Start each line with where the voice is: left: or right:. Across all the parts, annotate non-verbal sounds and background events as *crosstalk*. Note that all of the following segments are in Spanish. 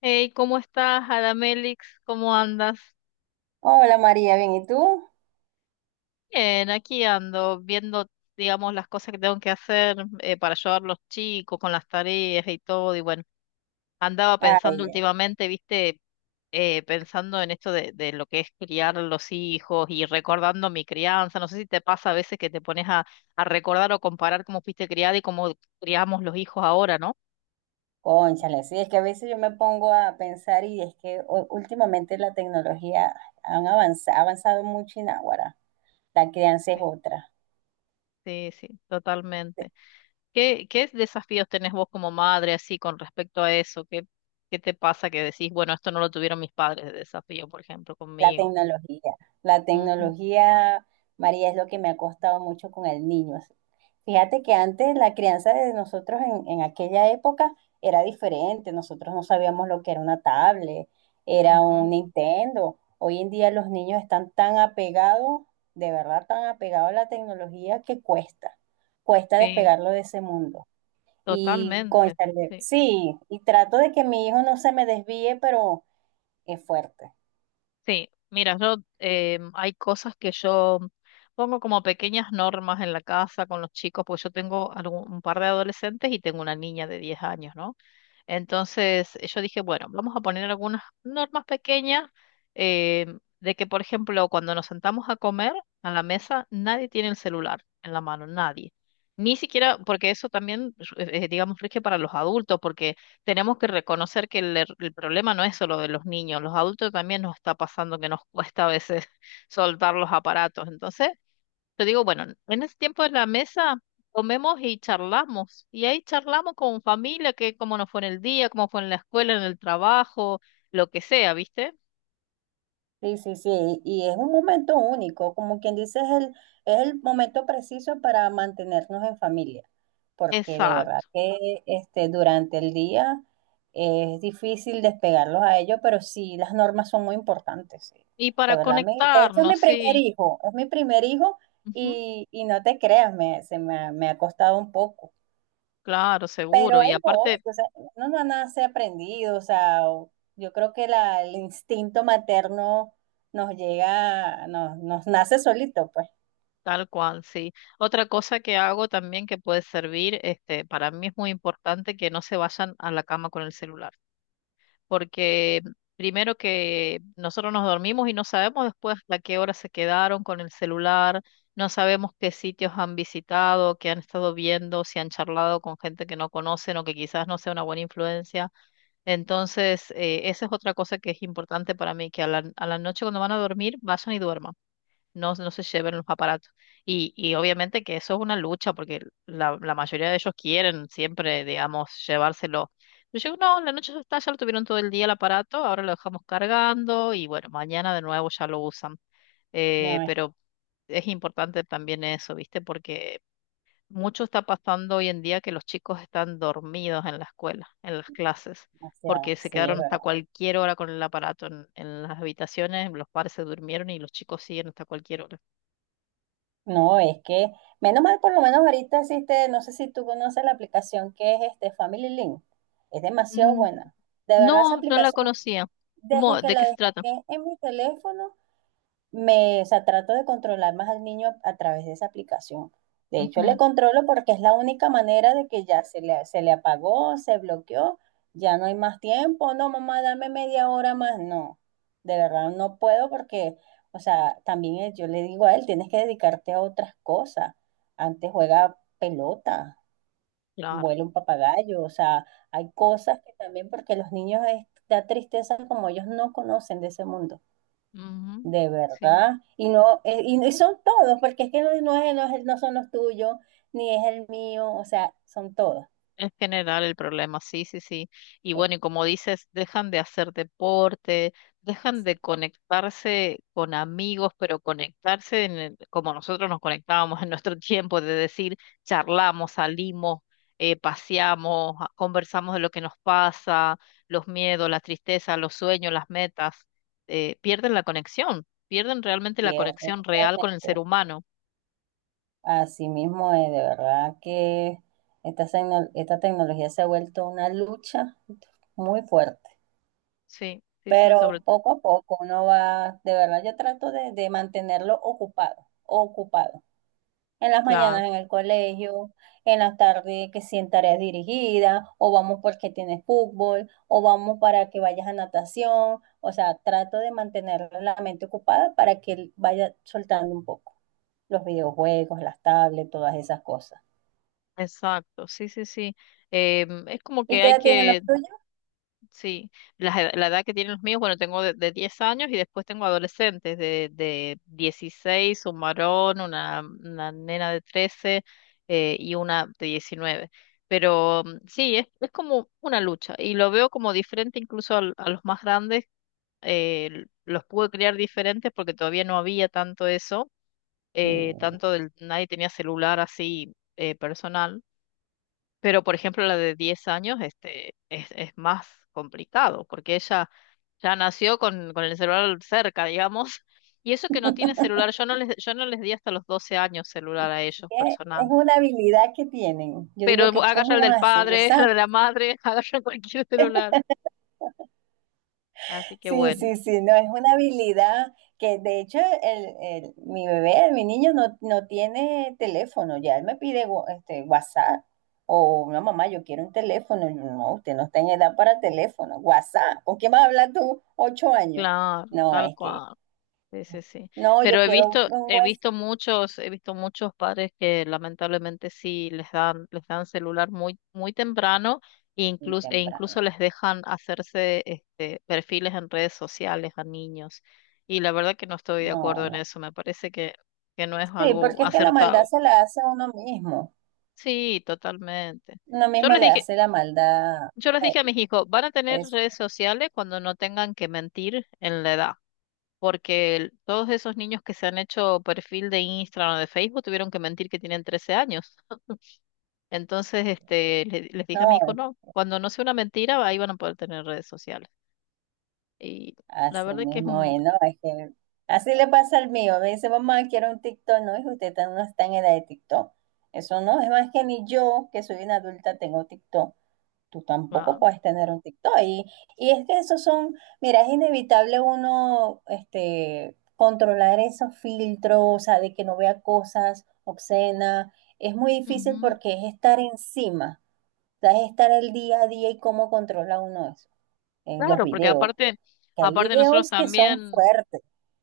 left: Hey, ¿cómo estás, Adamelix? ¿Cómo andas?
right: Hola María, bien, ¿y tú?
left: Bien, aquí ando viendo, digamos, las cosas que tengo que hacer para ayudar a los chicos con las tareas y todo. Y bueno, andaba pensando
right: Ay,
left: últimamente, viste, pensando en esto de lo que es criar a los hijos y recordando mi crianza. No sé si te pasa a veces que te pones a recordar o comparar cómo fuiste criada y cómo criamos los hijos ahora, ¿no?
right: cónchale, sí, es que a veces yo me pongo a pensar y es que últimamente la tecnología ha avanzado mucho y Águara, la crianza es otra.
left: Sí, sí, totalmente. ¿Qué desafíos tenés vos como madre así con respecto a eso? ¿Qué te pasa que decís, bueno, esto no lo tuvieron mis padres de desafío, por ejemplo,
right: La
left: conmigo?
right: tecnología. La
left: Ujú,
right: tecnología, María, es lo que me ha costado mucho con el niño. Fíjate que antes la crianza de nosotros en aquella época era diferente. Nosotros no sabíamos lo que era una tablet, era
left: ujú.
right: un Nintendo. Hoy en día los niños están tan apegados, de verdad tan apegados a la tecnología que cuesta. Cuesta
left: Sí,
right: despegarlo de ese mundo. Y,
left: totalmente.
right: cónchale,
left: Sí.
right: sí, y trato de que mi hijo no se me desvíe, pero es fuerte.
left: Sí, mira, yo hay cosas que yo pongo como pequeñas normas en la casa con los chicos, porque yo tengo un par de adolescentes y tengo una niña de 10 años, ¿no? Entonces yo dije, bueno, vamos a poner algunas normas pequeñas eh, de que, por ejemplo, cuando nos sentamos a comer a la mesa, nadie tiene el celular en la mano, nadie. Ni siquiera, porque eso también, digamos, rige para los adultos, porque tenemos que reconocer que el problema no es solo de los niños, los adultos también nos está pasando que nos *laughs* cuesta a veces *laughs* soltar los aparatos. Entonces, yo digo, bueno, en ese tiempo de la mesa comemos y charlamos, y ahí charlamos con familia, que cómo nos fue en el día, cómo fue en la escuela, en el trabajo, lo que sea, ¿viste?
right: Sí, sí, sí, y es un momento único, como quien dice, es el momento preciso para mantenernos en familia, porque de verdad
left: Exacto.
right: que este, durante el día es difícil despegarlos a ellos, pero sí, las normas son muy importantes, sí.
left: Y
right: De
left: para
right: verdad, de hecho es
left: conectarnos,
right: mi primer
left: sí.
right: hijo, es mi primer hijo
left: Ujú.
right: y no te creas, me ha costado un poco.
left: Claro,
right: Pero
left: seguro. Y
right: ahí voy,
left: aparte.
right: o sea, uno no nace aprendido, o sea, yo creo que el instinto materno nos llega, nos nace solito, pues.
left: Tal cual, sí. Otra cosa que hago también que puede servir, este, para mí es muy importante que no se vayan a la cama con el celular, porque primero que nosotros nos dormimos y no sabemos después a qué hora se quedaron con el celular, no sabemos qué sitios han visitado, qué han estado viendo, si han charlado con gente que no conocen o que quizás no sea una buena influencia. Entonces, esa es otra cosa que es importante para mí, que a la noche cuando van a dormir, vayan y duerman, no, no se lleven los aparatos. Y obviamente que eso es una lucha, porque la mayoría de ellos quieren siempre, digamos, llevárselo. Pero yo digo, no, en la noche ya está, ya lo tuvieron todo el día el aparato, ahora lo dejamos cargando y bueno, mañana de nuevo ya lo usan. Eh,
right: No es
left: pero es importante también eso, ¿viste? Porque mucho está pasando hoy en día que los chicos están dormidos en la escuela, en las clases,
right: demasiado,
left: porque se
right: sí, es
left: quedaron hasta
right: verdad.
left: cualquier hora con el aparato en las habitaciones, los padres se durmieron y los chicos siguen hasta cualquier hora.
right: No, es que, menos mal, por lo menos ahorita existe, no sé si tú conoces la aplicación que es este Family Link, es demasiado
left: Mm.
right: buena. De verdad, esa
left: No, no la
right: aplicación,
left: conocía.
right: desde
left: ¿Cómo?
right: que
left: ¿De
right: la
left: qué se trata?
right: dejé en mi teléfono, me, o sea, trato de controlar más al niño a través de esa aplicación. De hecho, le
left: Ujú,
right: controlo porque es la única manera de que ya se le apagó, se bloqueó, ya no hay más tiempo. No, mamá, dame media hora más. No, de verdad no puedo porque, o sea, también yo le digo a él, tienes que dedicarte a otras cosas. Antes juega pelota,
left: claro.
right: vuela un papagayo, o sea, hay cosas que también porque los niños es, da tristeza como ellos no conocen de ese mundo.
left: Ujú,
right: De
left: sí.
right: verdad. Y no, y son todos, porque es que no, no es, no son los tuyos, ni es el mío, o sea, son todos.
left: En general el problema, sí, sí, sí. Y
right: Eh,
left: bueno, y como dices, dejan de hacer deporte, dejan de conectarse con amigos, pero conectarse en como nosotros nos conectábamos en nuestro *laughs* tiempo, de decir, charlamos, salimos, paseamos, conversamos de lo que nos pasa, los miedos, las tristezas, los sueños, las metas. Pierden la conexión, pierden realmente la
right: pierde
left: conexión real con el ser
right: totalmente.
left: humano.
right: Así mismo es, de verdad que esta tecnología se ha vuelto una lucha muy fuerte.
left: Sí, sí, sí, sobre.
right: Pero poco a poco uno va, de verdad, yo trato de mantenerlo ocupado, ocupado. En las mañanas en el colegio, en las tardes que sí en tareas dirigidas, o vamos porque tienes fútbol, o vamos para que vayas a natación. O sea, trato de mantener la mente ocupada para que él vaya soltando un poco los videojuegos, las tablets, todas esas cosas.
left: Exacto, sí, sí, sí. Es como
right: ¿Y
left: que
right: qué
left: hay
right: edad tienen los
left: que.
right: tuyos?
left: Sí, la edad que tienen los míos, bueno, tengo de 10 años y después tengo adolescentes de 16, un varón, una nena de 13, y una de 19. Pero sí, es como una lucha y lo veo como diferente incluso a los más grandes. Los pude criar diferentes porque todavía no había tanto eso.
right: Sí.
left: Nadie tenía celular así. Personal, pero, por ejemplo, la de 10 años, este, es más complicado, porque ella ya nació con el celular cerca, digamos, *laughs* y eso que no tiene celular, yo no les di hasta los 12 años celular a ellos
right: Es
left: personal,
right: una habilidad que tienen. Yo
left: pero
right: digo que,
left: agarra el
right: ¿cómo
left: del
right: hacen? Dios
left: padre, *laughs* el
right: sabe.
left: de la madre, *laughs* agarra cualquier celular, así que
right: Sí,
left: bueno,
right: sí, sí, no, es una habilidad que de hecho mi bebé, mi niño no, no tiene teléfono, ya él me pide este, WhatsApp o no mamá, yo quiero un teléfono, yo, no, usted no está en edad para teléfono, WhatsApp, ¿con quién vas a hablar tú? 8 años.
left: claro,
right: No,
left: tal
right: es que,
left: cual. Sí, sí, sí.
right: no, yo
left: Pero
right: quiero un WhatsApp
left: he visto muchos padres que lamentablemente sí les dan celular muy, muy temprano, e
right: muy
left: incluso, e incluso
right: temprano,
left: les dejan hacerse este perfiles en redes sociales a niños. Y la verdad que no estoy
right: no,
left: de acuerdo en
right: no.
left: eso, me parece que no es
right: Sí,
left: algo
right: porque es que la maldad
left: acertado.
right: se la hace a
left: Sí, totalmente.
right: uno
left: Yo
right: mismo
left: les
right: le
left: dije,
right: hace la maldad
left: yo les
right: a
left: dije a
right: él.
left: mis hijos, van a tener
right: Es,
left: redes sociales cuando no tengan que mentir en la edad. Porque todos esos niños que se han hecho perfil de Instagram o de Facebook tuvieron que mentir que tienen 13 años. Entonces, este, les dije a mi hijo,
right: no,
left: no, cuando no sea una mentira, ahí van a poder tener redes sociales. Y la
right: así
left: verdad que es
right: mismo,
left: un...
right: es, ¿no? Es que así le pasa al mío. Me dice, mamá, quiero un TikTok. No, hijo, usted no está en edad de TikTok. Eso no, es más que ni yo, que soy una adulta, tengo TikTok. Tú tampoco
left: una-
right: puedes tener un TikTok. Y es que esos son, mira, es inevitable uno este, controlar esos filtros, o sea, de que no vea cosas obscenas. Es muy difícil
left: Ujú.
right: porque es estar encima, o sea, es estar el día a día y cómo controla uno eso en los
left: Claro, porque
right: videos,
left: aparte,
right: que hay
left: aparte nosotros
right: videos que son
left: también,
right: fuertes.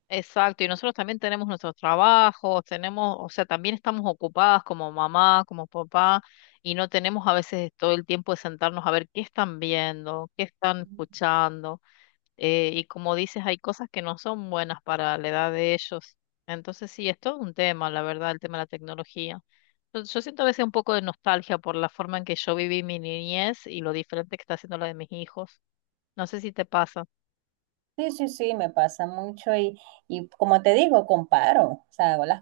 left: exacto, y nosotros también tenemos nuestros trabajos, tenemos, o sea, también estamos ocupadas como mamá, como papá, y no tenemos a veces todo el tiempo de sentarnos a ver qué están viendo, qué están escuchando. Y como dices, hay cosas que no son buenas para la edad de ellos. Entonces sí, es todo un tema, la verdad, el tema de la tecnología. Yo siento a veces un poco de nostalgia por la forma en que yo viví mi niñez y lo diferente que está haciendo la de mis hijos. No sé si te pasa.
right: Sí, sí, sí, me pasa mucho y como te digo, comparo, o sea, hago las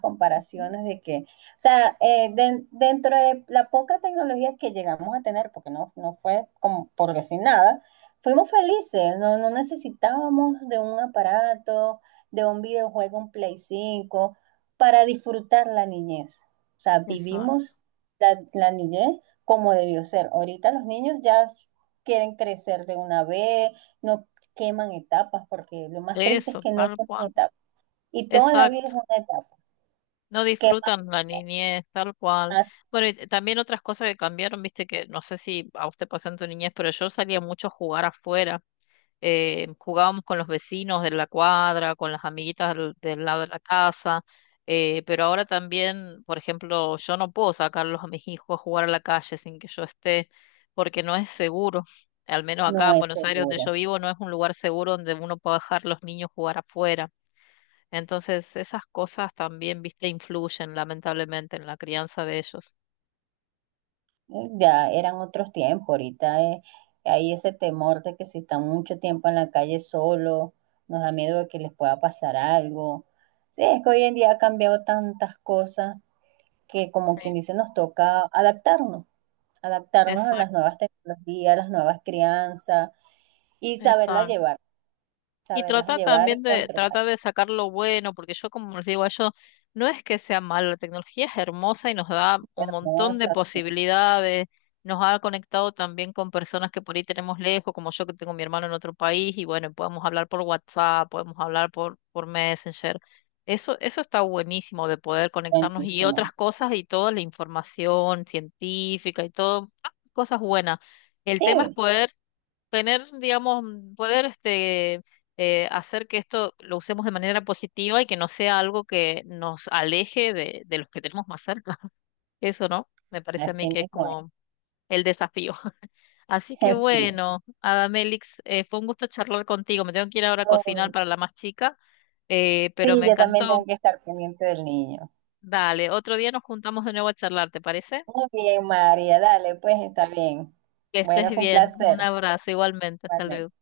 left: Mm.
right: comparaciones de que, o sea, dentro de la poca tecnología que llegamos a tener, porque no, no fue como por sin nada, fuimos felices, no, no necesitábamos de un aparato, de un videojuego, un Play 5 para disfrutar la niñez. O sea,
left: Exacto.
right: vivimos la, la niñez como debió ser. Ahorita los niños ya quieren crecer de una vez. No queman etapas, porque lo más triste es
left: Eso,
right: que no
left: tal cual.
right: queman etapas. Y toda la vida
left: Exacto.
right: es una etapa.
left: No
right: Quemar
left: disfrutan la niñez, tal cual.
right: más
left: Bueno, y también otras cosas que cambiaron, viste, que no sé si a usted pasó en tu niñez, pero yo salía mucho a jugar afuera, jugábamos con los vecinos de la cuadra, con las amiguitas del, del lado de la casa, pero ahora también, por ejemplo, yo no puedo sacarlos a mis hijos a jugar a la calle sin que yo esté, porque no es seguro. Al menos acá
right: no
left: en
right: es
left: Buenos Aires, donde yo
right: seguro.
left: vivo, no es un lugar seguro donde uno pueda dejar los niños jugar afuera. Entonces, esas cosas también, viste, influyen lamentablemente en la crianza de ellos.
right: Ya eran otros tiempos, ahorita hay ese temor de que si están mucho tiempo en la calle solo, nos da miedo de que les pueda pasar algo. Sí, es que hoy en día ha cambiado tantas cosas que como quien
left: Sí,
right: dice nos toca adaptarnos, adaptarnos a las
left: exacto.
right: nuevas tecnologías, a las nuevas crianzas y
left: Y
right: saberlas
left: trata
right: llevar y
left: también de,
right: controlar.
left: trata de sacar lo bueno, porque yo como les digo a ellos, no es que sea malo, la tecnología es hermosa y nos da un montón de
right: Hermosas, sí.
left: posibilidades, nos ha conectado también con personas que por ahí tenemos lejos, como yo que tengo a mi hermano en otro país, y bueno, podemos hablar por WhatsApp, podemos hablar por Messenger. Eso está buenísimo de poder conectarnos y
right: Buenísimo.
left: otras cosas y toda la información científica y todo, ah, cosas buenas. El tema es
right: Sí,
left: poder tener, digamos, poder este, hacer que esto lo usemos de manera positiva y que no sea algo que nos aleje de los que tenemos más cerca. *laughs* Eso, ¿no? Me parece a mí
right: así
left: que es
right: mismo es.
left: como el desafío. *laughs* Así que
right: *laughs* Sí.
left: bueno, Adamelix, fue un gusto charlar contigo. Me tengo que ir ahora a cocinar
right: Muy-
left: para la más chica, pero
right: Sí,
left: me
right: yo también
left: encantó.
right: tengo que estar pendiente del niño.
left: Dale, otro día nos juntamos de nuevo a charlar, ¿te parece?
right: Muy bien, María, dale, pues está bien.
left: Que estés
right: Bueno, fue un
left: bien.
right: placer.
left: Un abrazo igualmente. Hasta luego.
right: Igualmente.